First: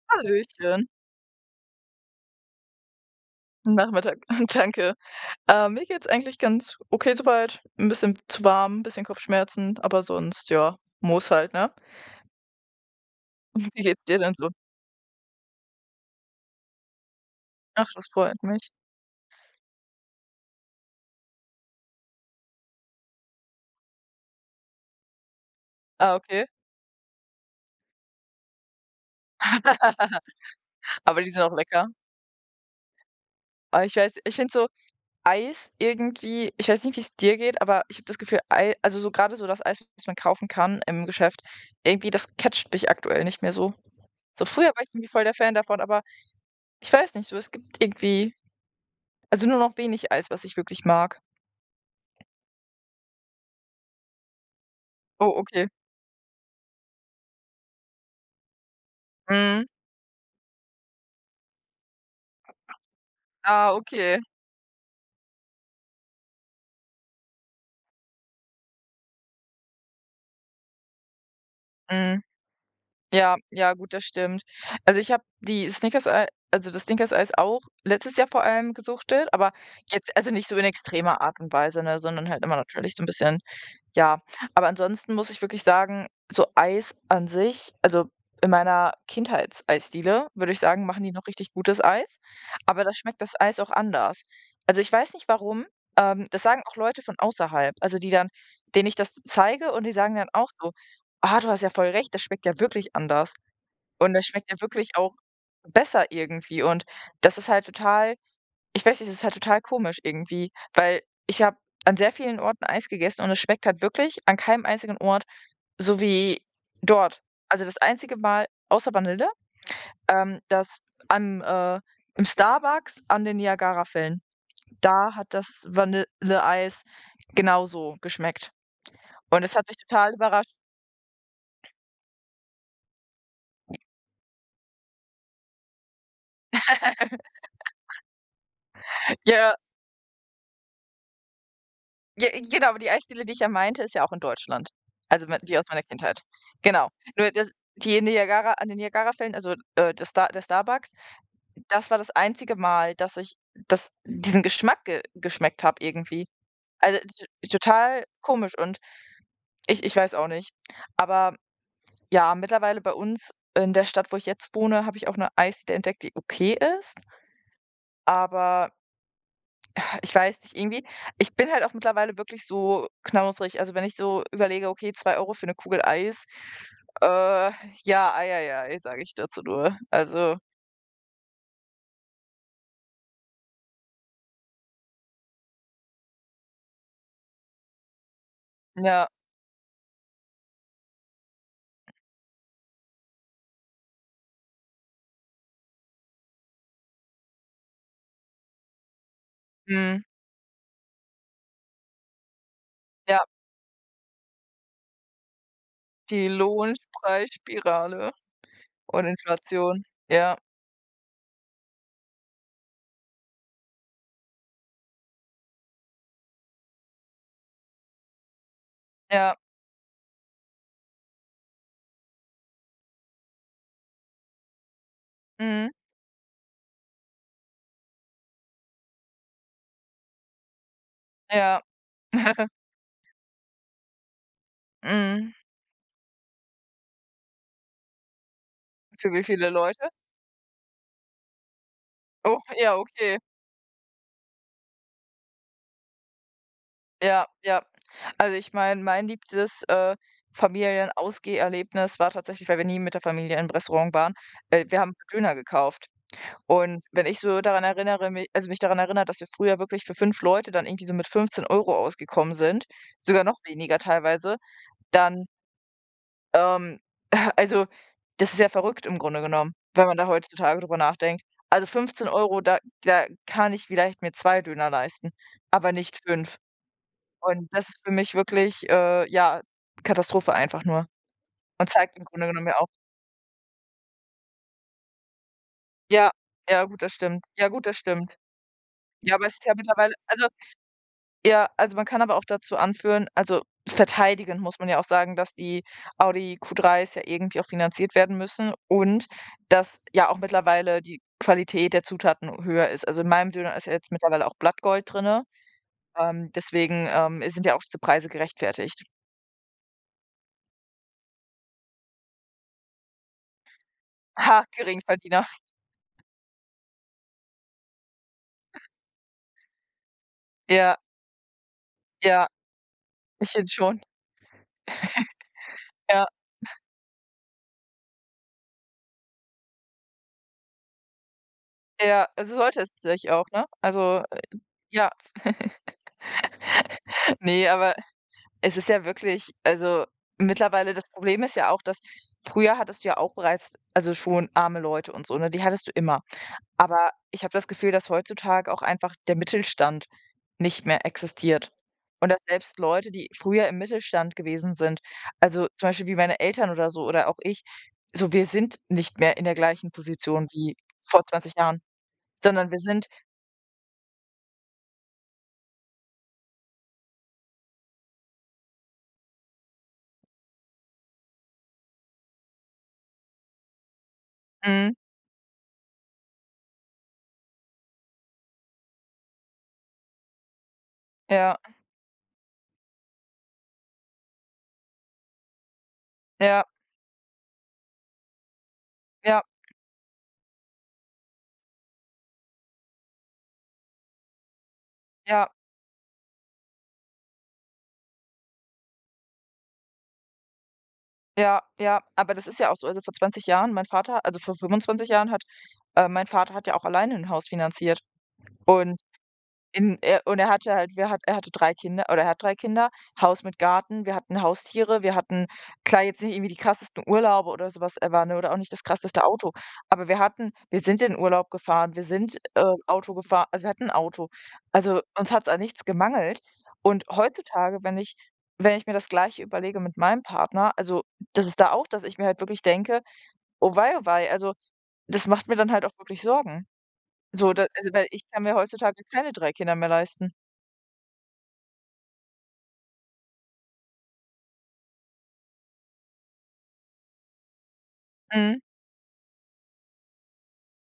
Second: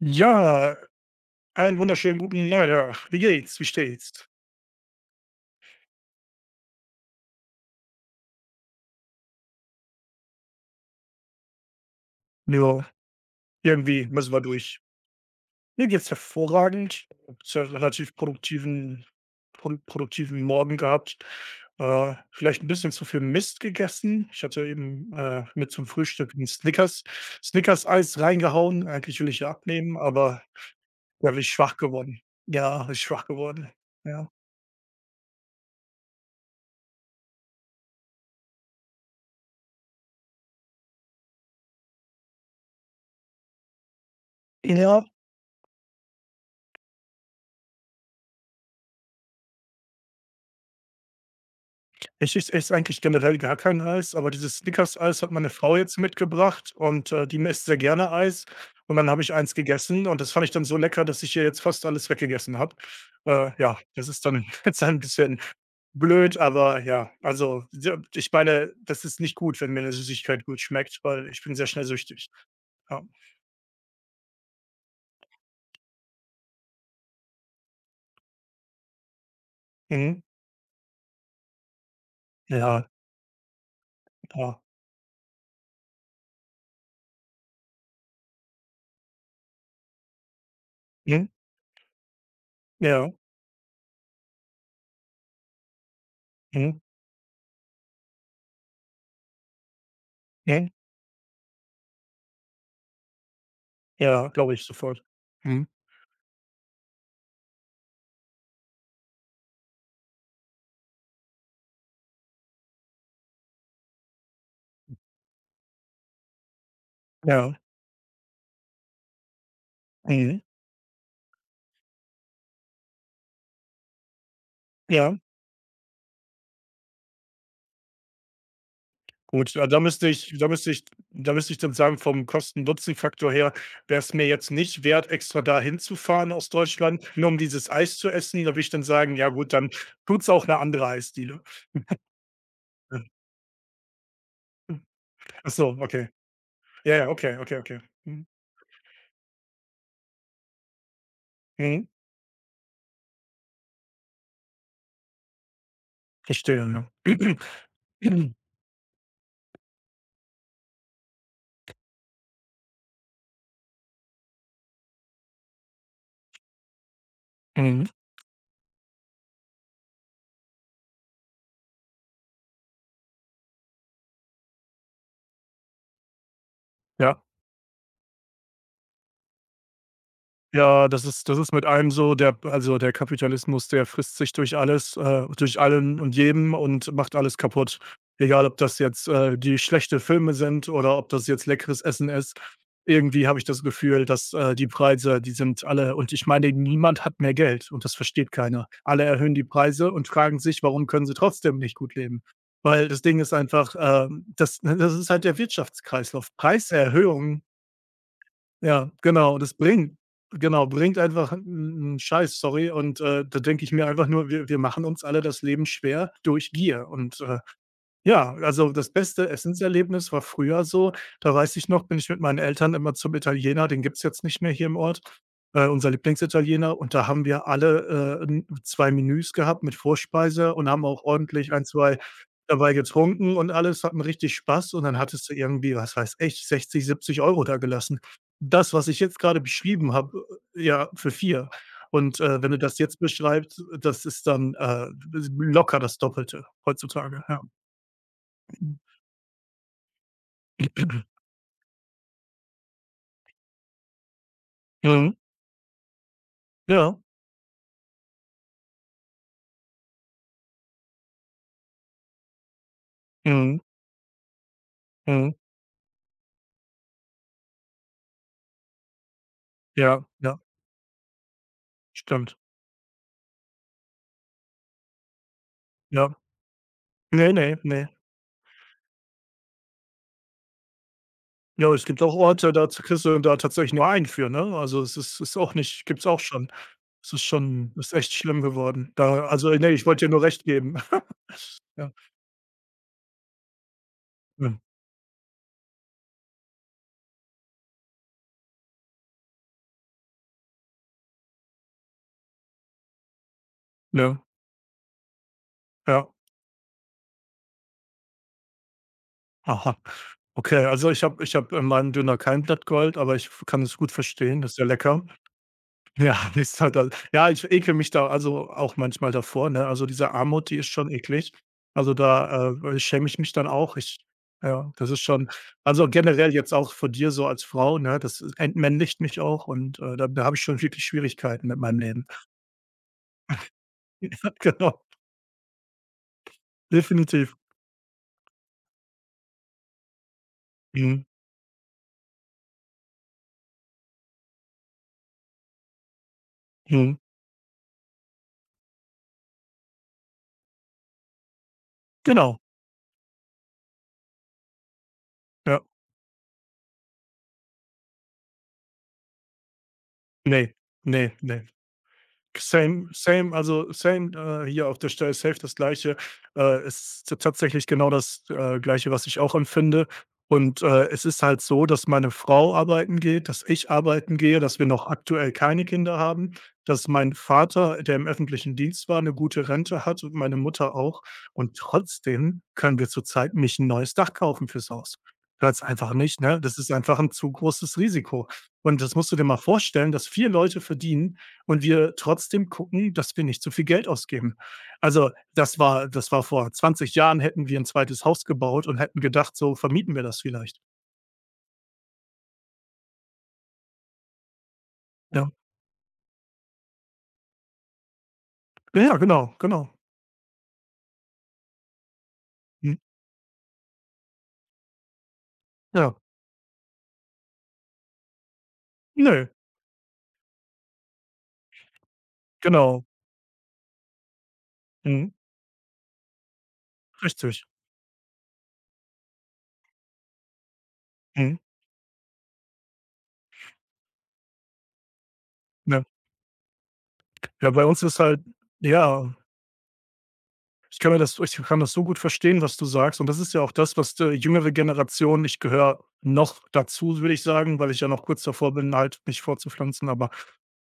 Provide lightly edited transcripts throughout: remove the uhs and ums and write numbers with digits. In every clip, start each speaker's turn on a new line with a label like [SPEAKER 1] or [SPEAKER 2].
[SPEAKER 1] Ja,
[SPEAKER 2] Hallöchen.
[SPEAKER 1] einen wunderschönen guten Nachmittag. Wie geht's? Wie steht's?
[SPEAKER 2] Nachmittag. Danke. Mir geht's eigentlich ganz okay soweit. Ein bisschen zu warm, ein bisschen Kopfschmerzen, aber sonst, ja, muss halt, ne?
[SPEAKER 1] Ja,
[SPEAKER 2] Wie geht's
[SPEAKER 1] irgendwie
[SPEAKER 2] dir
[SPEAKER 1] müssen
[SPEAKER 2] denn
[SPEAKER 1] wir
[SPEAKER 2] so?
[SPEAKER 1] durch. Mir geht's hervorragend. Ich habe einen
[SPEAKER 2] Ach, das
[SPEAKER 1] relativ
[SPEAKER 2] freut mich.
[SPEAKER 1] produktiven Morgen gehabt. Vielleicht ein bisschen zu viel Mist gegessen. Ich hatte eben mit zum
[SPEAKER 2] Ah,
[SPEAKER 1] Frühstück ein
[SPEAKER 2] okay.
[SPEAKER 1] Snickers-Eis reingehauen. Eigentlich will ich ja abnehmen, aber
[SPEAKER 2] Aber
[SPEAKER 1] da
[SPEAKER 2] die
[SPEAKER 1] bin
[SPEAKER 2] sind
[SPEAKER 1] ich
[SPEAKER 2] auch
[SPEAKER 1] schwach
[SPEAKER 2] lecker.
[SPEAKER 1] geworden. Ja, bin ich schwach geworden.
[SPEAKER 2] Aber ich weiß,
[SPEAKER 1] Ja.
[SPEAKER 2] ich finde so Eis irgendwie, ich weiß nicht, wie es dir geht, aber ich habe das Gefühl, Ei also, so gerade so das Eis, was man kaufen kann im Geschäft, irgendwie das catcht mich aktuell nicht mehr so. So früher war ich
[SPEAKER 1] Ja,
[SPEAKER 2] irgendwie voll der Fan davon, aber ich weiß nicht so, es gibt irgendwie, also, nur noch wenig Eis, was ich wirklich mag.
[SPEAKER 1] ich esse eigentlich generell gar kein Eis, aber dieses Snickers-Eis hat
[SPEAKER 2] Oh,
[SPEAKER 1] meine
[SPEAKER 2] okay.
[SPEAKER 1] Frau jetzt mitgebracht und die isst sehr gerne Eis. Und dann habe ich eins
[SPEAKER 2] Mhm.
[SPEAKER 1] gegessen und das fand ich dann so lecker, dass ich ihr jetzt fast alles weggegessen habe.
[SPEAKER 2] Ah,
[SPEAKER 1] Ja, das
[SPEAKER 2] okay.
[SPEAKER 1] ist dann jetzt ein bisschen blöd, aber ja, also, ja, ich meine, das ist nicht gut, wenn mir 'ne Süßigkeit gut schmeckt, weil ich bin sehr schnell
[SPEAKER 2] Mhm.
[SPEAKER 1] süchtig. Ja.
[SPEAKER 2] Ja, ja, gut, das stimmt. Also, ich habe die Snickers ei also, das Snickers-Eis auch letztes Jahr vor allem gesuchtet, aber jetzt,
[SPEAKER 1] Mhm.
[SPEAKER 2] also, nicht so in extremer Art und Weise, ne, sondern halt immer
[SPEAKER 1] Ja,
[SPEAKER 2] natürlich so ein bisschen. Ja,
[SPEAKER 1] ja.
[SPEAKER 2] aber ansonsten muss ich wirklich sagen, so Eis an sich, also, in meiner Kindheitseisdiele, würde ich sagen, machen die
[SPEAKER 1] Mhm.
[SPEAKER 2] noch richtig gutes Eis, aber da
[SPEAKER 1] Ja.
[SPEAKER 2] schmeckt das Eis auch anders. Also, ich weiß nicht warum, das sagen auch
[SPEAKER 1] Mhm.
[SPEAKER 2] Leute von außerhalb, also, die dann, denen ich das zeige, und die sagen dann auch
[SPEAKER 1] Mhm.
[SPEAKER 2] so: „Ah, du hast ja voll recht, das schmeckt ja wirklich anders und das
[SPEAKER 1] Ja,
[SPEAKER 2] schmeckt
[SPEAKER 1] glaube
[SPEAKER 2] ja
[SPEAKER 1] ich
[SPEAKER 2] wirklich
[SPEAKER 1] sofort.
[SPEAKER 2] auch
[SPEAKER 1] Mhm.
[SPEAKER 2] besser irgendwie.“ Und das ist halt total, ich weiß nicht, das ist halt total komisch irgendwie, weil ich habe an sehr vielen Orten Eis gegessen und es schmeckt halt wirklich an keinem einzigen Ort so wie dort.
[SPEAKER 1] Ja.
[SPEAKER 2] Also, das einzige Mal außer Vanille,
[SPEAKER 1] Mhm.
[SPEAKER 2] das am, äh im Starbucks an den Niagarafällen. Da
[SPEAKER 1] Ja.
[SPEAKER 2] hat das Vanilleeis genauso geschmeckt und
[SPEAKER 1] Gut,
[SPEAKER 2] das
[SPEAKER 1] ja,
[SPEAKER 2] hat mich
[SPEAKER 1] da müsste
[SPEAKER 2] total
[SPEAKER 1] ich da
[SPEAKER 2] überrascht.
[SPEAKER 1] müsste ich da müsste ich dann sagen, vom Kosten-Nutzen-Faktor her wäre es mir jetzt nicht wert, extra da hinzufahren aus Deutschland, nur um dieses Eis zu essen. Da würde ich dann sagen: „Ja gut,
[SPEAKER 2] Ja,
[SPEAKER 1] dann tut's auch eine andere Eisdiele."
[SPEAKER 2] ja, genau, aber die Eisdiele, die ich ja meinte, ist ja auch in Deutschland. Also, me
[SPEAKER 1] Ach
[SPEAKER 2] die aus
[SPEAKER 1] so,
[SPEAKER 2] meiner
[SPEAKER 1] okay.
[SPEAKER 2] Kindheit. Genau.
[SPEAKER 1] Ja, ja,
[SPEAKER 2] Nur
[SPEAKER 1] okay,
[SPEAKER 2] das,
[SPEAKER 1] okay, okay.
[SPEAKER 2] die
[SPEAKER 1] Mhm.
[SPEAKER 2] Niagara an den Niagarafällen, also, das Star der Starbucks.
[SPEAKER 1] Mhm.
[SPEAKER 2] Das war das einzige Mal, dass ich das diesen Geschmack ge geschmeckt habe irgendwie.
[SPEAKER 1] Verstehe, ja.
[SPEAKER 2] Also, t total komisch, und ich weiß auch nicht. Aber ja, mittlerweile bei uns in der Stadt, wo ich jetzt wohne, habe ich auch 'ne Eisdiele entdeckt, die okay ist,
[SPEAKER 1] Mhm.
[SPEAKER 2] aber ich weiß nicht, irgendwie, ich bin halt auch mittlerweile wirklich so knausrig. Also, wenn ich so überlege: „Okay, 2 Euro für 'ne Kugel Eis“,
[SPEAKER 1] Ja.
[SPEAKER 2] äh, ja, ei, ei, ei, sage ich dazu nur. Also,
[SPEAKER 1] Ja, das ist mit einem so, der also, der Kapitalismus, der frisst sich durch alles durch allen und jedem und macht alles kaputt. Egal, ob das
[SPEAKER 2] ja,
[SPEAKER 1] jetzt, die schlechte Filme sind oder ob das jetzt leckeres Essen ist. Irgendwie habe ich das Gefühl, dass, die Preise, die sind alle und ich meine, niemand hat mehr Geld und das versteht keiner. Alle erhöhen die Preise
[SPEAKER 2] mhm,
[SPEAKER 1] und fragen sich, warum können sie trotzdem nicht gut leben? Weil das Ding
[SPEAKER 2] ja,
[SPEAKER 1] ist einfach, das ist halt der Wirtschaftskreislauf.
[SPEAKER 2] die
[SPEAKER 1] Preiserhöhungen
[SPEAKER 2] Lohnpreisspirale.
[SPEAKER 1] ja,
[SPEAKER 2] Und
[SPEAKER 1] genau, und das
[SPEAKER 2] Inflation.
[SPEAKER 1] bringt
[SPEAKER 2] Ja,
[SPEAKER 1] genau, bringt einfach 'n Scheiß, sorry. Und, da denke ich mir einfach nur: „Wir machen uns alle das Leben schwer durch Gier." Und, ja, also das beste
[SPEAKER 2] ja,
[SPEAKER 1] Essenserlebnis war früher so, da weiß ich noch, bin ich mit meinen Eltern immer zum Italiener, den gibt's jetzt nicht mehr hier im Ort,
[SPEAKER 2] mhm,
[SPEAKER 1] unser Lieblingsitaliener und da haben wir alle, n 2 Menüs gehabt mit Vorspeise und haben auch ordentlich
[SPEAKER 2] ja,
[SPEAKER 1] ein 2 dabei getrunken und alles, hatten richtig Spaß und dann hattest
[SPEAKER 2] mhm.
[SPEAKER 1] du irgendwie, was weiß ich, 60, 70 da gelassen. Das, was ich
[SPEAKER 2] Für
[SPEAKER 1] jetzt
[SPEAKER 2] wie
[SPEAKER 1] gerade
[SPEAKER 2] viele Leute?
[SPEAKER 1] beschrieben habe, ja, für 4. Und,
[SPEAKER 2] Oh,
[SPEAKER 1] wenn du
[SPEAKER 2] ja,
[SPEAKER 1] das jetzt
[SPEAKER 2] okay.
[SPEAKER 1] beschreibst, das ist dann, locker das Doppelte heutzutage,
[SPEAKER 2] Ja,
[SPEAKER 1] ja.
[SPEAKER 2] ja. Also, ich meine, mein liebstes, Familienausgeherlebnis war tatsächlich, weil wir nie mit der Familie im Restaurant waren, wir haben
[SPEAKER 1] Mhm.
[SPEAKER 2] Döner gekauft. Und
[SPEAKER 1] Ja.
[SPEAKER 2] wenn ich so daran erinnere, mi also, mich daran erinnert, dass wir früher wirklich für 5 Leute dann irgendwie so mit 15 Euro ausgekommen sind, sogar noch
[SPEAKER 1] Mhm.
[SPEAKER 2] weniger teilweise, dann.
[SPEAKER 1] Mhm.
[SPEAKER 2] Ähm, also, das ist ja verrückt im Grunde genommen, wenn man
[SPEAKER 1] Ja,
[SPEAKER 2] da
[SPEAKER 1] ja,
[SPEAKER 2] heutzutage drüber nachdenkt. Also, 15
[SPEAKER 1] stimmt.
[SPEAKER 2] Euro da kann ich vielleicht mir 2 Döner leisten, aber nicht
[SPEAKER 1] Ja.
[SPEAKER 2] 5.
[SPEAKER 1] Ne,
[SPEAKER 2] Und
[SPEAKER 1] ne,
[SPEAKER 2] das ist
[SPEAKER 1] ne.
[SPEAKER 2] für mich wirklich, ja, Katastrophe einfach nur, und
[SPEAKER 1] Ja, es
[SPEAKER 2] zeigt
[SPEAKER 1] gibt
[SPEAKER 2] im
[SPEAKER 1] auch
[SPEAKER 2] Grunde genommen
[SPEAKER 1] Orte,
[SPEAKER 2] ja auch,
[SPEAKER 1] da z kriegst du da tatsächlich nur einen für, ne? Also, es ist auch nicht gibt's
[SPEAKER 2] ja,
[SPEAKER 1] auch schon.
[SPEAKER 2] ja gut, das
[SPEAKER 1] Es ist
[SPEAKER 2] stimmt. Ja gut,
[SPEAKER 1] schon
[SPEAKER 2] das
[SPEAKER 1] ist echt
[SPEAKER 2] stimmt.
[SPEAKER 1] schlimm geworden.
[SPEAKER 2] Ja,
[SPEAKER 1] Da
[SPEAKER 2] aber es ist
[SPEAKER 1] also,
[SPEAKER 2] ja
[SPEAKER 1] nee ich
[SPEAKER 2] mittlerweile,
[SPEAKER 1] wollte dir nur
[SPEAKER 2] also.
[SPEAKER 1] recht geben.
[SPEAKER 2] Ja, also man
[SPEAKER 1] Ja.
[SPEAKER 2] kann aber auch dazu anführen, also verteidigen
[SPEAKER 1] Mhm.
[SPEAKER 2] muss man ja auch sagen, dass die Audi Q3s ja irgendwie auch finanziert werden müssen und dass ja auch mittlerweile die Qualität der Zutaten höher ist. Also, in meinem Döner ist ja jetzt
[SPEAKER 1] Ja,
[SPEAKER 2] mittlerweile auch Blattgold drin,
[SPEAKER 1] ja.
[SPEAKER 2] deswegen, sind ja auch diese Preise gerechtfertigt.
[SPEAKER 1] Aha. Okay, also, ich habe in meinem Döner kein Blatt Gold, aber ich kann es gut verstehen,
[SPEAKER 2] Ha,
[SPEAKER 1] das ist ja lecker.
[SPEAKER 2] Geringverdiener.
[SPEAKER 1] Ja, ist halt al ja, ich ekel mich da also auch manchmal davor, ne? Also, diese Armut, die ist
[SPEAKER 2] Ja,
[SPEAKER 1] schon eklig. Also,
[SPEAKER 2] ja,
[SPEAKER 1] da, schäme ich
[SPEAKER 2] ich
[SPEAKER 1] mich dann
[SPEAKER 2] finde
[SPEAKER 1] auch.
[SPEAKER 2] schon.
[SPEAKER 1] Ich ja, das ist schon also,
[SPEAKER 2] Ja,
[SPEAKER 1] generell jetzt auch von dir so als Frau, ne, das entmännlicht mich auch und, da habe ich schon wirklich Schwierigkeiten mit meinem Leben.
[SPEAKER 2] ja, also sollte es sich auch, ne? Also,
[SPEAKER 1] Ja, genau,
[SPEAKER 2] ja.
[SPEAKER 1] definitiv.
[SPEAKER 2] Ne, aber es ist ja wirklich, also, mittlerweile, das
[SPEAKER 1] Mhm,
[SPEAKER 2] Problem ist ja auch, dass früher hattest du ja auch bereits, also, schon arme Leute und so, ne? Die hattest du immer. Aber
[SPEAKER 1] mhm.
[SPEAKER 2] ich habe das Gefühl, dass heutzutage auch einfach der Mittelstand nicht mehr existiert. Und dass
[SPEAKER 1] Genau,
[SPEAKER 2] selbst Leute, die früher im Mittelstand gewesen sind, also,
[SPEAKER 1] ja.
[SPEAKER 2] zum Beispiel wie meine Eltern oder so, oder auch ich, so, wir sind nicht mehr in der gleichen Position
[SPEAKER 1] Ne,
[SPEAKER 2] wie vor
[SPEAKER 1] ne,
[SPEAKER 2] 20
[SPEAKER 1] ne.
[SPEAKER 2] Jahren, sondern wir sind,
[SPEAKER 1] Same, same, also same, hier auf der Stelle safe das Gleiche. Es ist tatsächlich genau das, Gleiche, was ich auch empfinde. Und, es ist halt so, dass meine Frau arbeiten geht, dass ich arbeiten gehe, dass wir
[SPEAKER 2] mhm,
[SPEAKER 1] noch aktuell keine Kinder haben, dass mein Vater, der im öffentlichen Dienst war, eine gute Rente hat und meine Mutter auch.
[SPEAKER 2] ja,
[SPEAKER 1] Und trotzdem können wir zurzeit nicht ein neues Dach kaufen fürs Haus. Weil's einfach nicht, ne
[SPEAKER 2] ja,
[SPEAKER 1] das ist einfach ein zu großes Risiko. Und das
[SPEAKER 2] ja,
[SPEAKER 1] musst du
[SPEAKER 2] ja,
[SPEAKER 1] dir mal vorstellen, dass 4 Leute verdienen und wir trotzdem gucken, dass wir nicht zu viel Geld ausgeben. Also,
[SPEAKER 2] ja.
[SPEAKER 1] das war vor 20 Jahren hätten wir ein zweites Haus gebaut und hätten gedacht, so vermieten wir das vielleicht.
[SPEAKER 2] Ja, ja, aber das ist ja auch so. Also, vor 20 Jahren mein Vater, also, vor 25 Jahren hat,
[SPEAKER 1] Ja.
[SPEAKER 2] mein Vater hat ja auch alleine 'n Haus finanziert und
[SPEAKER 1] Ja, ja, genau, genau.
[SPEAKER 2] in er und er hatte 3 Kinder, oder er hat 3 Kinder,
[SPEAKER 1] Mhm.
[SPEAKER 2] Haus mit Garten, wir hatten Haustiere, wir hatten, klar,
[SPEAKER 1] Ja.
[SPEAKER 2] jetzt nicht irgendwie die krassesten Urlaube oder sowas was, war, ne, oder auch nicht das krasseste
[SPEAKER 1] Nö,
[SPEAKER 2] Auto, aber wir sind in Urlaub gefahren, wir sind,
[SPEAKER 1] genau.
[SPEAKER 2] Auto gefahren, also, wir hatten ein Auto. Also,
[SPEAKER 1] Mhm.
[SPEAKER 2] uns hat es an nichts gemangelt, und
[SPEAKER 1] Richtig.
[SPEAKER 2] heutzutage, wenn ich mir das Gleiche überlege mit meinem Partner, also, das
[SPEAKER 1] Mhm.
[SPEAKER 2] ist da auch, dass ich mir halt wirklich denke: „Oh wei, oh wei“, also, das macht mir dann halt auch
[SPEAKER 1] Ja.
[SPEAKER 2] wirklich Sorgen. So, da,
[SPEAKER 1] Ja, bei
[SPEAKER 2] also,
[SPEAKER 1] uns
[SPEAKER 2] weil
[SPEAKER 1] ist
[SPEAKER 2] ich
[SPEAKER 1] halt
[SPEAKER 2] kann mir heutzutage keine
[SPEAKER 1] ja.
[SPEAKER 2] 3 Kinder mehr leisten.
[SPEAKER 1] Ich kann das so gut verstehen, was du sagst. Und das ist ja auch das, was die jüngere Generation ich gehöre noch dazu, würde ich sagen, weil ich ja noch kurz
[SPEAKER 2] Mhm.
[SPEAKER 1] davor bin, halt mich vorzupflanzen. Aber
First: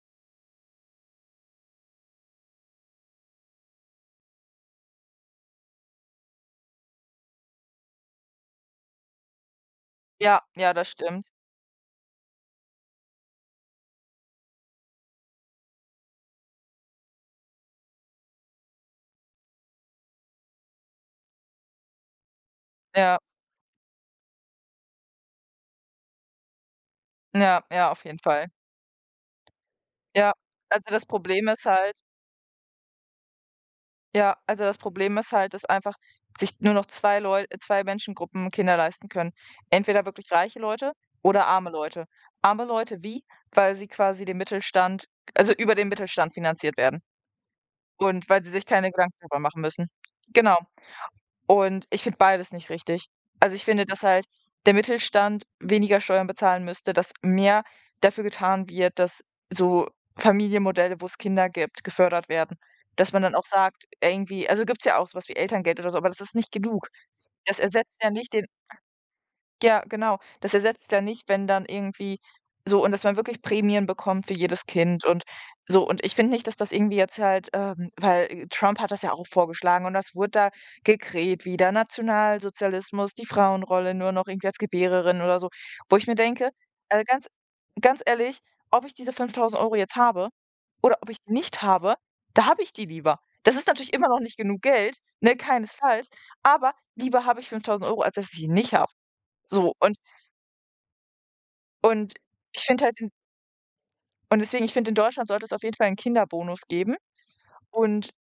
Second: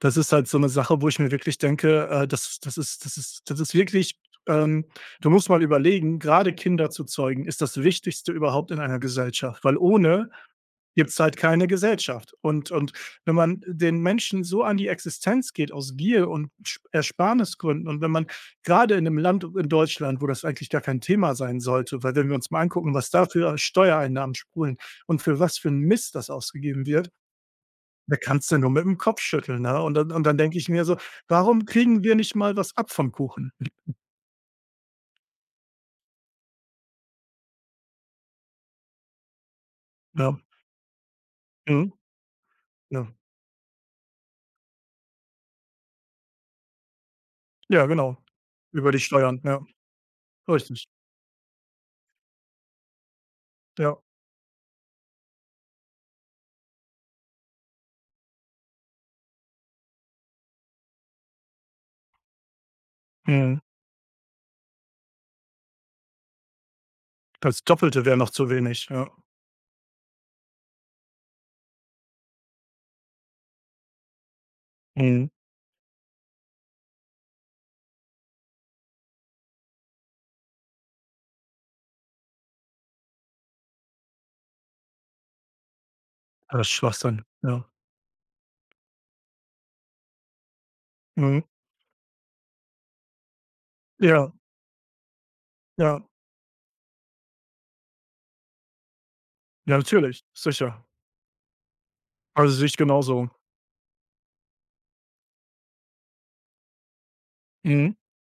[SPEAKER 1] das ist halt so eine Sache, wo ich mir wirklich denke, das ist wirklich ähm, du musst mal überlegen, gerade Kinder zu zeugen, ist das Wichtigste überhaupt in einer Gesellschaft, weil ohne
[SPEAKER 2] Ja, ja, das
[SPEAKER 1] gibt's
[SPEAKER 2] stimmt.
[SPEAKER 1] halt keine Gesellschaft. Und wenn man den Menschen so an die Existenz geht aus Gier und Sch Ersparnisgründen und wenn man gerade in einem Land in Deutschland, wo das eigentlich gar kein Thema sein sollte, weil wenn wir uns mal angucken, was
[SPEAKER 2] Ja,
[SPEAKER 1] da für Steuereinnahmen sprudeln und für was für ein Mist das ausgegeben wird,
[SPEAKER 2] ja, ja, auf
[SPEAKER 1] da
[SPEAKER 2] jeden Fall.
[SPEAKER 1] kannst du nur mit dem Kopf schütteln, ne? Und
[SPEAKER 2] Ja,
[SPEAKER 1] dann denke ich
[SPEAKER 2] also
[SPEAKER 1] mir so:
[SPEAKER 2] das Problem ist
[SPEAKER 1] „Warum
[SPEAKER 2] halt
[SPEAKER 1] kriegen wir nicht mal was ab vom Kuchen?"
[SPEAKER 2] ja, also das Problem ist halt, dass einfach sich nur noch 2 Leute, 2 Menschengruppen Kinder leisten können. Entweder wirklich
[SPEAKER 1] Ja.
[SPEAKER 2] reiche Leute oder arme
[SPEAKER 1] Mhm.
[SPEAKER 2] Leute. Arme Leute
[SPEAKER 1] Ja.
[SPEAKER 2] wie? Weil sie quasi den Mittelstand, also über den Mittelstand finanziert werden,
[SPEAKER 1] Ja, genau.
[SPEAKER 2] und weil sie sich keine
[SPEAKER 1] Über die
[SPEAKER 2] Gedanken darüber
[SPEAKER 1] Steuern,
[SPEAKER 2] machen
[SPEAKER 1] ja.
[SPEAKER 2] müssen. Genau.
[SPEAKER 1] Richtig.
[SPEAKER 2] Und ich finde beides nicht richtig. Also, ich finde,
[SPEAKER 1] Ja.
[SPEAKER 2] dass halt der Mittelstand weniger Steuern bezahlen müsste, dass mehr dafür getan wird, dass so Familienmodelle, wo es Kinder gibt, gefördert werden. Dass man dann auch
[SPEAKER 1] Mhm.
[SPEAKER 2] sagt, irgendwie, also, gibt's ja auch so was wie Elterngeld oder so, aber das ist nicht genug. Das
[SPEAKER 1] Das
[SPEAKER 2] ersetzt
[SPEAKER 1] Doppelte
[SPEAKER 2] ja
[SPEAKER 1] wäre noch
[SPEAKER 2] nicht den,
[SPEAKER 1] zu wenig, ja.
[SPEAKER 2] ja, genau. Das ersetzt ja nicht, wenn dann irgendwie, so, und dass man wirklich Prämien bekommt für jedes Kind und
[SPEAKER 1] Mhm.
[SPEAKER 2] so. Und ich finde nicht, dass das irgendwie jetzt halt, weil, Trump hat das ja auch vorgeschlagen und das wurde da gekräht wieder, Nationalsozialismus, die Frauenrolle nur noch irgendwie als Gebärerin oder so. Wo ich mir denke,
[SPEAKER 1] Das ist Schwachsinn,
[SPEAKER 2] ganz
[SPEAKER 1] ja.
[SPEAKER 2] ganz ehrlich, ob ich diese 5.000 Euro jetzt habe oder ob ich die
[SPEAKER 1] Mhm.
[SPEAKER 2] nicht habe, da habe ich die lieber. Das ist natürlich immer noch
[SPEAKER 1] Ja,
[SPEAKER 2] nicht genug Geld, ne,
[SPEAKER 1] ja,
[SPEAKER 2] keinesfalls, aber lieber habe ich 5.000 Euro, als dass ich sie nicht habe. So,
[SPEAKER 1] ja,
[SPEAKER 2] und
[SPEAKER 1] natürlich, sicher.
[SPEAKER 2] und
[SPEAKER 1] Also,
[SPEAKER 2] ich
[SPEAKER 1] sehe ich
[SPEAKER 2] finde halt in
[SPEAKER 1] genauso.
[SPEAKER 2] und deswegen, ich finde, in Deutschland sollte es auf jeden Fall einen Kinderbonus geben.
[SPEAKER 1] Mhm.
[SPEAKER 2] Und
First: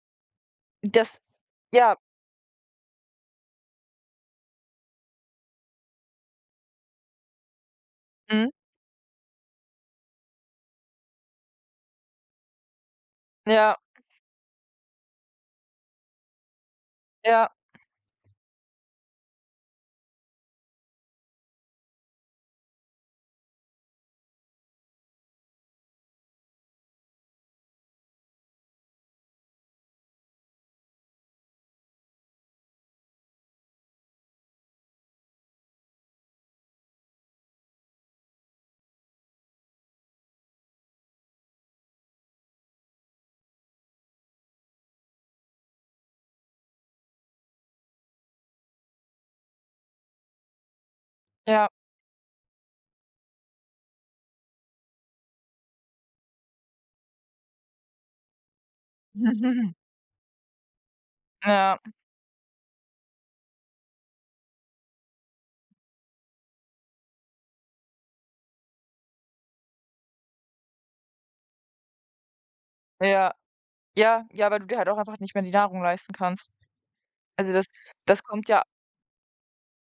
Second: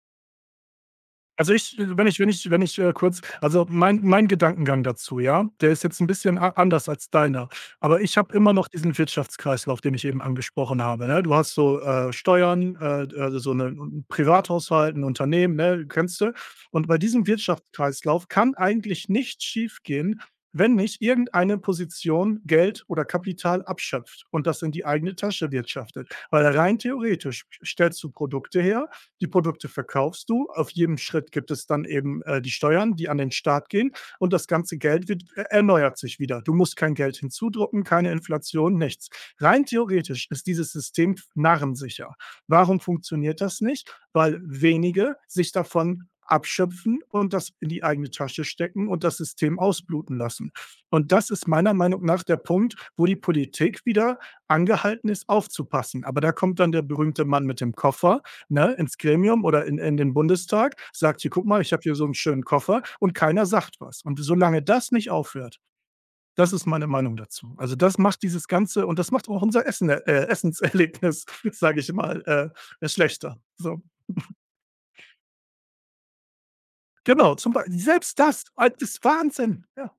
[SPEAKER 2] das,
[SPEAKER 1] Also, ich
[SPEAKER 2] ja,
[SPEAKER 1] wenn ich wenn ich wenn ich, kurz also, mein Gedankengang dazu, ja, der ist jetzt ein bisschen a anders als deiner. Aber ich habe
[SPEAKER 2] mhm,
[SPEAKER 1] immer noch diesen Wirtschaftskreislauf, den ich eben angesprochen habe, ne? Du hast so, Steuern, also, so 'ne
[SPEAKER 2] ja,
[SPEAKER 1] 'n Privathaushalt, ein Unternehmen, ne, kennst du? Und bei diesem
[SPEAKER 2] ja,
[SPEAKER 1] Wirtschaftskreislauf kann eigentlich nichts schiefgehen, wenn nicht irgendeine Position Geld oder Kapital abschöpft und das in die eigene Tasche wirtschaftet. Weil rein theoretisch stellst du Produkte her die Produkte verkaufst du. Auf jedem Schritt gibt es dann eben die Steuern, die an den Staat gehen. Und das ganze Geld wird, erneuert sich wieder. Du musst kein Geld hinzudrucken, keine Inflation, nichts. Rein theoretisch ist dieses System narrensicher. Warum funktioniert das nicht? Weil wenige sich davon abschöpfen und das in die eigene Tasche stecken und das System ausbluten lassen. Und das ist
[SPEAKER 2] ja,
[SPEAKER 1] meiner Meinung nach der Punkt, wo die Politik wieder angehalten ist, aufzupassen. Aber da kommt dann der berühmte Mann mit dem Koffer ne, ins Gremium oder in den Bundestag, sagt hier: „Guck mal, ich
[SPEAKER 2] ja,
[SPEAKER 1] habe hier so einen schönen Koffer", und keiner sagt was. Und solange das nicht aufhört das ist meine Meinung dazu. Also, das macht dieses Ganze und das macht auch unser Essenserlebnis, sage ich mal,
[SPEAKER 2] ja,
[SPEAKER 1] schlechter. So,
[SPEAKER 2] ja, ja, weil du dir halt auch einfach nicht mehr die Nahrung leisten kannst.
[SPEAKER 1] genau, zum
[SPEAKER 2] Also, das
[SPEAKER 1] Beispiel selbst
[SPEAKER 2] das
[SPEAKER 1] das,
[SPEAKER 2] kommt ja.
[SPEAKER 1] ah, das ist Wahnsinn. Ja,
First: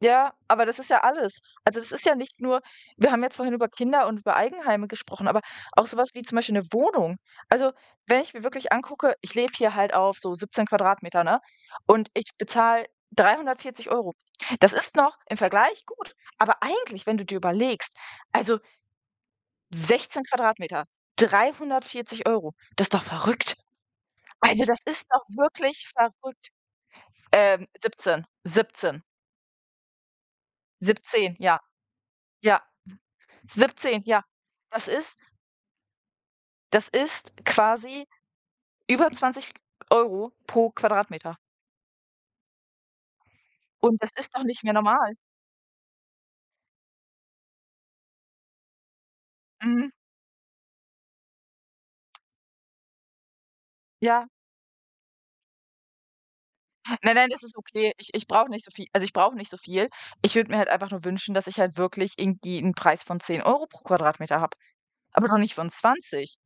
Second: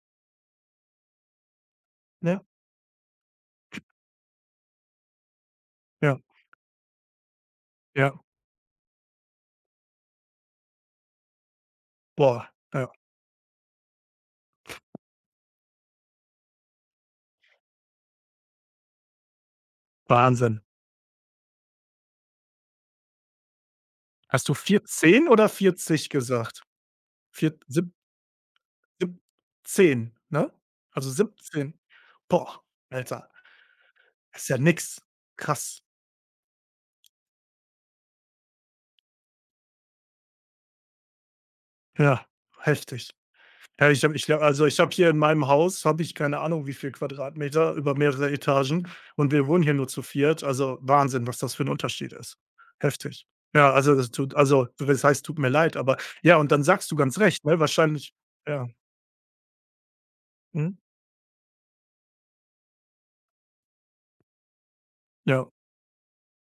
[SPEAKER 2] Ja, aber das ist ja alles. Also, das ist ja nicht
[SPEAKER 1] ja,
[SPEAKER 2] nur, wir haben jetzt vorhin über Kinder und über Eigenheime gesprochen, aber auch sowas
[SPEAKER 1] ja,
[SPEAKER 2] wie zum Beispiel eine Wohnung. Also,
[SPEAKER 1] ja.
[SPEAKER 2] wenn ich mir wirklich angucke, ich lebe hier halt auf so 17 Quadratmeter, ne, und ich
[SPEAKER 1] Boah,
[SPEAKER 2] bezahle
[SPEAKER 1] ja,
[SPEAKER 2] 340 Euro. Das ist noch im Vergleich gut, aber eigentlich, wenn du dir überlegst, also 16
[SPEAKER 1] Wahnsinn.
[SPEAKER 2] Quadratmeter, 340 Euro, das ist doch verrückt.
[SPEAKER 1] Hast du
[SPEAKER 2] Also, das ist doch
[SPEAKER 1] 14 oder
[SPEAKER 2] wirklich
[SPEAKER 1] 40
[SPEAKER 2] verrückt.
[SPEAKER 1] gesagt? Vier sieb
[SPEAKER 2] 17, 17,
[SPEAKER 1] sieb 10, ne? Also,
[SPEAKER 2] 17, ja,
[SPEAKER 1] 17
[SPEAKER 2] ja.
[SPEAKER 1] Boah, Alter.
[SPEAKER 2] 17, ja.
[SPEAKER 1] Ist ja
[SPEAKER 2] Das
[SPEAKER 1] nix.
[SPEAKER 2] ist,
[SPEAKER 1] Krass.
[SPEAKER 2] das ist quasi über 20 Euro pro Quadratmeter.
[SPEAKER 1] Ja, heftig. Ja,
[SPEAKER 2] Und das
[SPEAKER 1] ich
[SPEAKER 2] ist
[SPEAKER 1] glaube
[SPEAKER 2] doch nicht
[SPEAKER 1] also,
[SPEAKER 2] mehr
[SPEAKER 1] ich habe hier
[SPEAKER 2] normal.
[SPEAKER 1] in meinem Haus habe ich keine Ahnung, wie viel Quadratmeter über mehrere Etagen und wir wohnen hier nur
[SPEAKER 2] Mhm.
[SPEAKER 1] zu viert. Also, Wahnsinn, was das für 'n Unterschied ist. Heftig. Ja, also, das
[SPEAKER 2] Ja.
[SPEAKER 1] tut also, das heißt tut mir leid, aber ja, und dann sagst du
[SPEAKER 2] Nein,
[SPEAKER 1] ganz
[SPEAKER 2] nein, das
[SPEAKER 1] recht,
[SPEAKER 2] ist
[SPEAKER 1] ne,
[SPEAKER 2] okay. Ich
[SPEAKER 1] wahrscheinlich
[SPEAKER 2] ich brauche nicht
[SPEAKER 1] ja,
[SPEAKER 2] so viel, also, ich brauche nicht so viel. Ich würde mir halt
[SPEAKER 1] mhm,
[SPEAKER 2] einfach nur wünschen, dass ich halt wirklich irgendwie einen Preis von 10 Euro pro Quadratmeter habe, aber doch
[SPEAKER 1] ja.
[SPEAKER 2] nicht von 20.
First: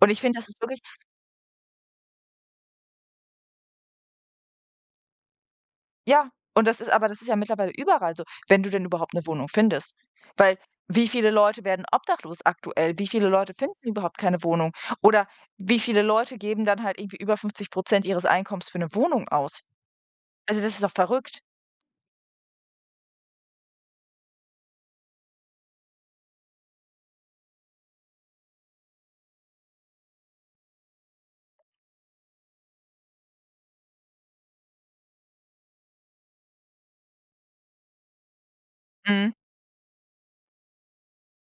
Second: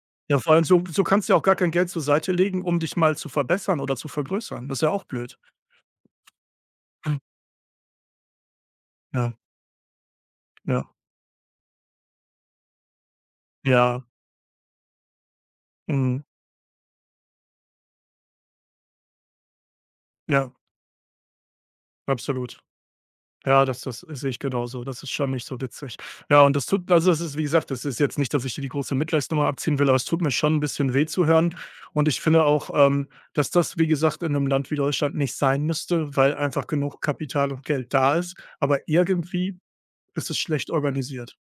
[SPEAKER 2] Und ich
[SPEAKER 1] Ja,
[SPEAKER 2] finde, das
[SPEAKER 1] vor
[SPEAKER 2] ist
[SPEAKER 1] allem
[SPEAKER 2] wirklich.
[SPEAKER 1] so so kannst du ja auch gar kein Geld zur Seite legen, um dich mal zu verbessern oder zu vergrößern. Das ist ja auch blöd.
[SPEAKER 2] Ja, und das ist, aber das ist ja mittlerweile überall so, wenn du denn überhaupt eine
[SPEAKER 1] Ja,
[SPEAKER 2] Wohnung findest. Weil,
[SPEAKER 1] ja,
[SPEAKER 2] wie viele Leute werden obdachlos aktuell? Wie viele Leute finden
[SPEAKER 1] ja,
[SPEAKER 2] überhaupt keine Wohnung? Oder wie viele
[SPEAKER 1] mhm,
[SPEAKER 2] Leute geben dann halt irgendwie über 50 ihres Einkommens für eine Wohnung aus?
[SPEAKER 1] ja,
[SPEAKER 2] Also, das ist doch verrückt.
[SPEAKER 1] absolut. Ja, das das sehe ich genauso. Das ist schon nicht so witzig. Ja, und das tut also, es ist wie gesagt, das ist jetzt nicht, dass ich dir die große Mitleidsnummer abziehen will, aber es tut mir schon ein bisschen weh zu hören. Und ich finde auch, dass das, wie gesagt, in einem Land wie Deutschland nicht sein müsste, weil einfach genug Kapital und Geld da ist. Aber
[SPEAKER 2] Mhm.
[SPEAKER 1] irgendwie ist es schlecht organisiert.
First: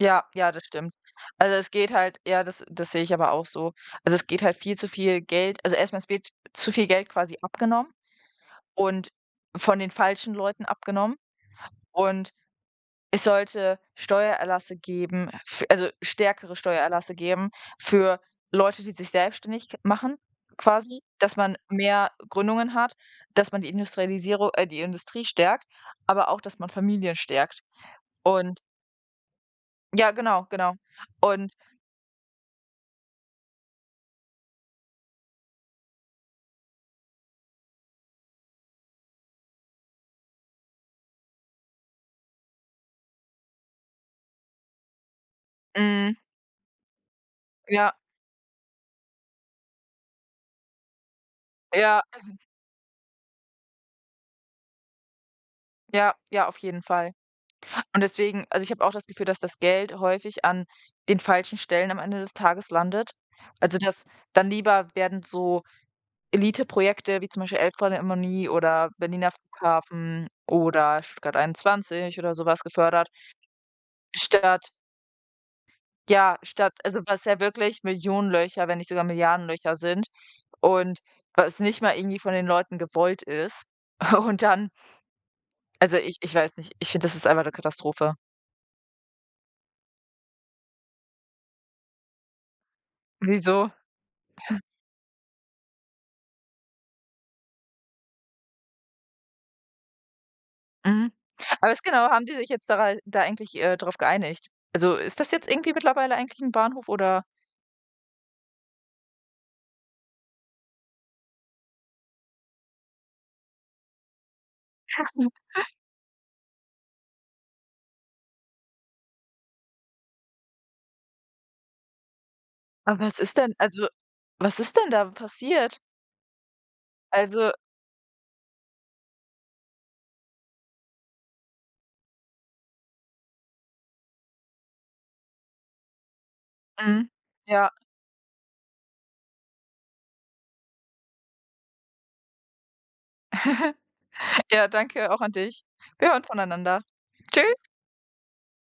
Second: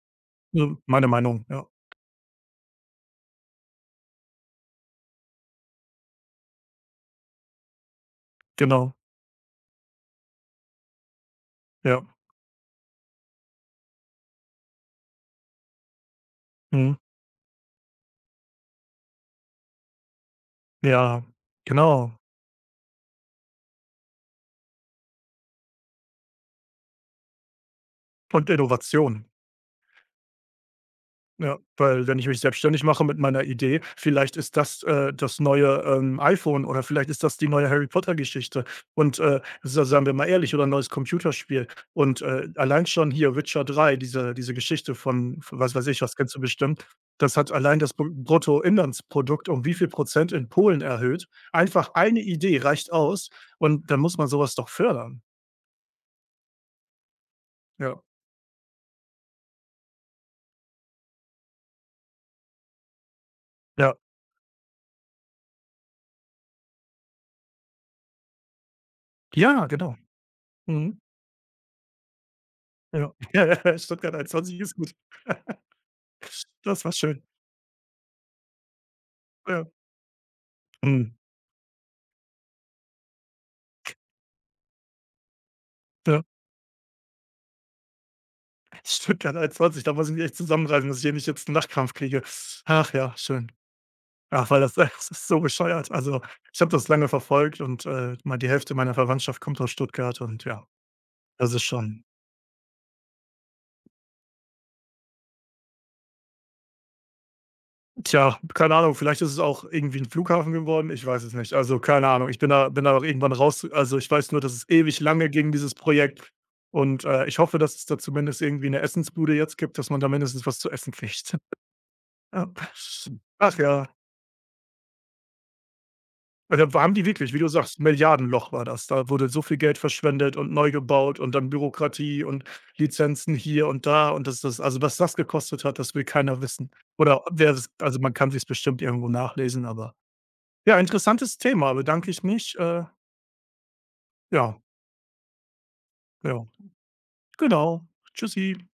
[SPEAKER 2] Ja, ja, das
[SPEAKER 1] So
[SPEAKER 2] stimmt.
[SPEAKER 1] meine Meinung,
[SPEAKER 2] Also,
[SPEAKER 1] ja.
[SPEAKER 2] es geht halt, ja, das sehe ich aber auch so. Also, es geht halt viel zu viel Geld, also, erstmal es wird zu viel Geld quasi abgenommen
[SPEAKER 1] Genau.
[SPEAKER 2] und von den falschen Leuten abgenommen,
[SPEAKER 1] Ja.
[SPEAKER 2] und es sollte Steuererlasse geben, f also stärkere
[SPEAKER 1] Mhm.
[SPEAKER 2] Steuererlasse geben für Leute, die sich selbstständig machen, quasi,
[SPEAKER 1] Ja,
[SPEAKER 2] dass man
[SPEAKER 1] genau.
[SPEAKER 2] mehr Gründungen hat, dass man die Industrialisierung, die Industrie stärkt, aber auch, dass man Familien stärkt.
[SPEAKER 1] Und
[SPEAKER 2] Und
[SPEAKER 1] Innovation.
[SPEAKER 2] ja, genau, genau. Und,
[SPEAKER 1] Ja, weil wenn ich mich selbstständig mache mit meiner Idee, vielleicht ist das, das neue, iPhone oder vielleicht ist das die neue Harry-Potter-Geschichte und, sa seien wir mal ehrlich, oder 'n neues Computerspiel und, allein schon hier Witcher 3 diese diese Geschichte von was weiß ich
[SPEAKER 2] hm,
[SPEAKER 1] was, kennst du bestimmt, das hat allein das
[SPEAKER 2] ja,
[SPEAKER 1] Bruttoinlandsprodukt um wie viel Prozent in Polen erhöht. Einfach
[SPEAKER 2] ja,
[SPEAKER 1] eine Idee reicht aus und dann muss man sowas doch fördern.
[SPEAKER 2] ja, ja, auf jeden Fall. Und
[SPEAKER 1] Ja,
[SPEAKER 2] deswegen, also, ich habe auch das Gefühl, dass das Geld häufig an den falschen Stellen am Ende des Tages landet. Also,
[SPEAKER 1] ja.
[SPEAKER 2] dass dann lieber werden so Eliteprojekte wie zum Beispiel Elbphilharmonie oder Berliner
[SPEAKER 1] Ja, genau.
[SPEAKER 2] Flughafen
[SPEAKER 1] Mhm.
[SPEAKER 2] oder Stuttgart 21 oder so was gefördert,
[SPEAKER 1] Ja. Ja, ja, Stuttgart 21
[SPEAKER 2] statt,
[SPEAKER 1] ist gut.
[SPEAKER 2] ja, statt,
[SPEAKER 1] Das war
[SPEAKER 2] also,
[SPEAKER 1] schön.
[SPEAKER 2] was ja wirklich Millionenlöcher, wenn nicht sogar
[SPEAKER 1] Ja.
[SPEAKER 2] Milliardenlöcher sind, und
[SPEAKER 1] Mhm.
[SPEAKER 2] was nicht mal irgendwie von den Leuten gewollt ist. Und dann, also, ich
[SPEAKER 1] Ja.
[SPEAKER 2] ich weiß nicht, ich finde, das ist einfach 'ne Katastrophe.
[SPEAKER 1] Stimmt, ja, 21, da muss ich mich echt zusammenreißen, dass ich hier nicht jetzt 'n Lachkrampf kriege. Ach ja, schön.
[SPEAKER 2] Wieso?
[SPEAKER 1] Ach, weil das das ist so bescheuert. Also, ich habe das lange verfolgt und, mal die Hälfte meiner Verwandtschaft kommt aus Stuttgart und ja,
[SPEAKER 2] Mhm.
[SPEAKER 1] das ist
[SPEAKER 2] Aber was
[SPEAKER 1] schon
[SPEAKER 2] genau haben die sich jetzt da eigentlich, drauf geeinigt? Also, ist das jetzt irgendwie mittlerweile eigentlich 'n Bahnhof oder,
[SPEAKER 1] tja, keine Ahnung, vielleicht ist es auch irgendwie 'n Flughafen geworden, ich weiß es nicht. Also, keine Ahnung, ich bin da auch irgendwann raus. Also, ich weiß nur, dass es ewig lange ging, dieses Projekt und, ich hoffe, dass es da zumindest irgendwie 'ne Essensbude jetzt gibt, dass man da mindestens was zu essen kriegt. Ja.
[SPEAKER 2] aber was ist denn,
[SPEAKER 1] Ach ja.
[SPEAKER 2] also, was ist denn da passiert?
[SPEAKER 1] Ja, da haben die wirklich, wie du
[SPEAKER 2] Also,
[SPEAKER 1] sagst, Milliardenloch war das. Da wurde so viel Geld verschwendet und neu gebaut und dann Bürokratie und Lizenzen hier und da und das das also, was das gekostet hat, das will keiner wissen.
[SPEAKER 2] mhm.
[SPEAKER 1] Oder ob wer es
[SPEAKER 2] Ja,
[SPEAKER 1] also, man kann sich's bestimmt irgendwo nachlesen, aber ja, interessantes Thema, bedanke ich mich. Ja,
[SPEAKER 2] ja, danke auch an dich. Wir hören
[SPEAKER 1] ja,
[SPEAKER 2] voneinander. Tschüss.
[SPEAKER 1] genau. Tschüssi.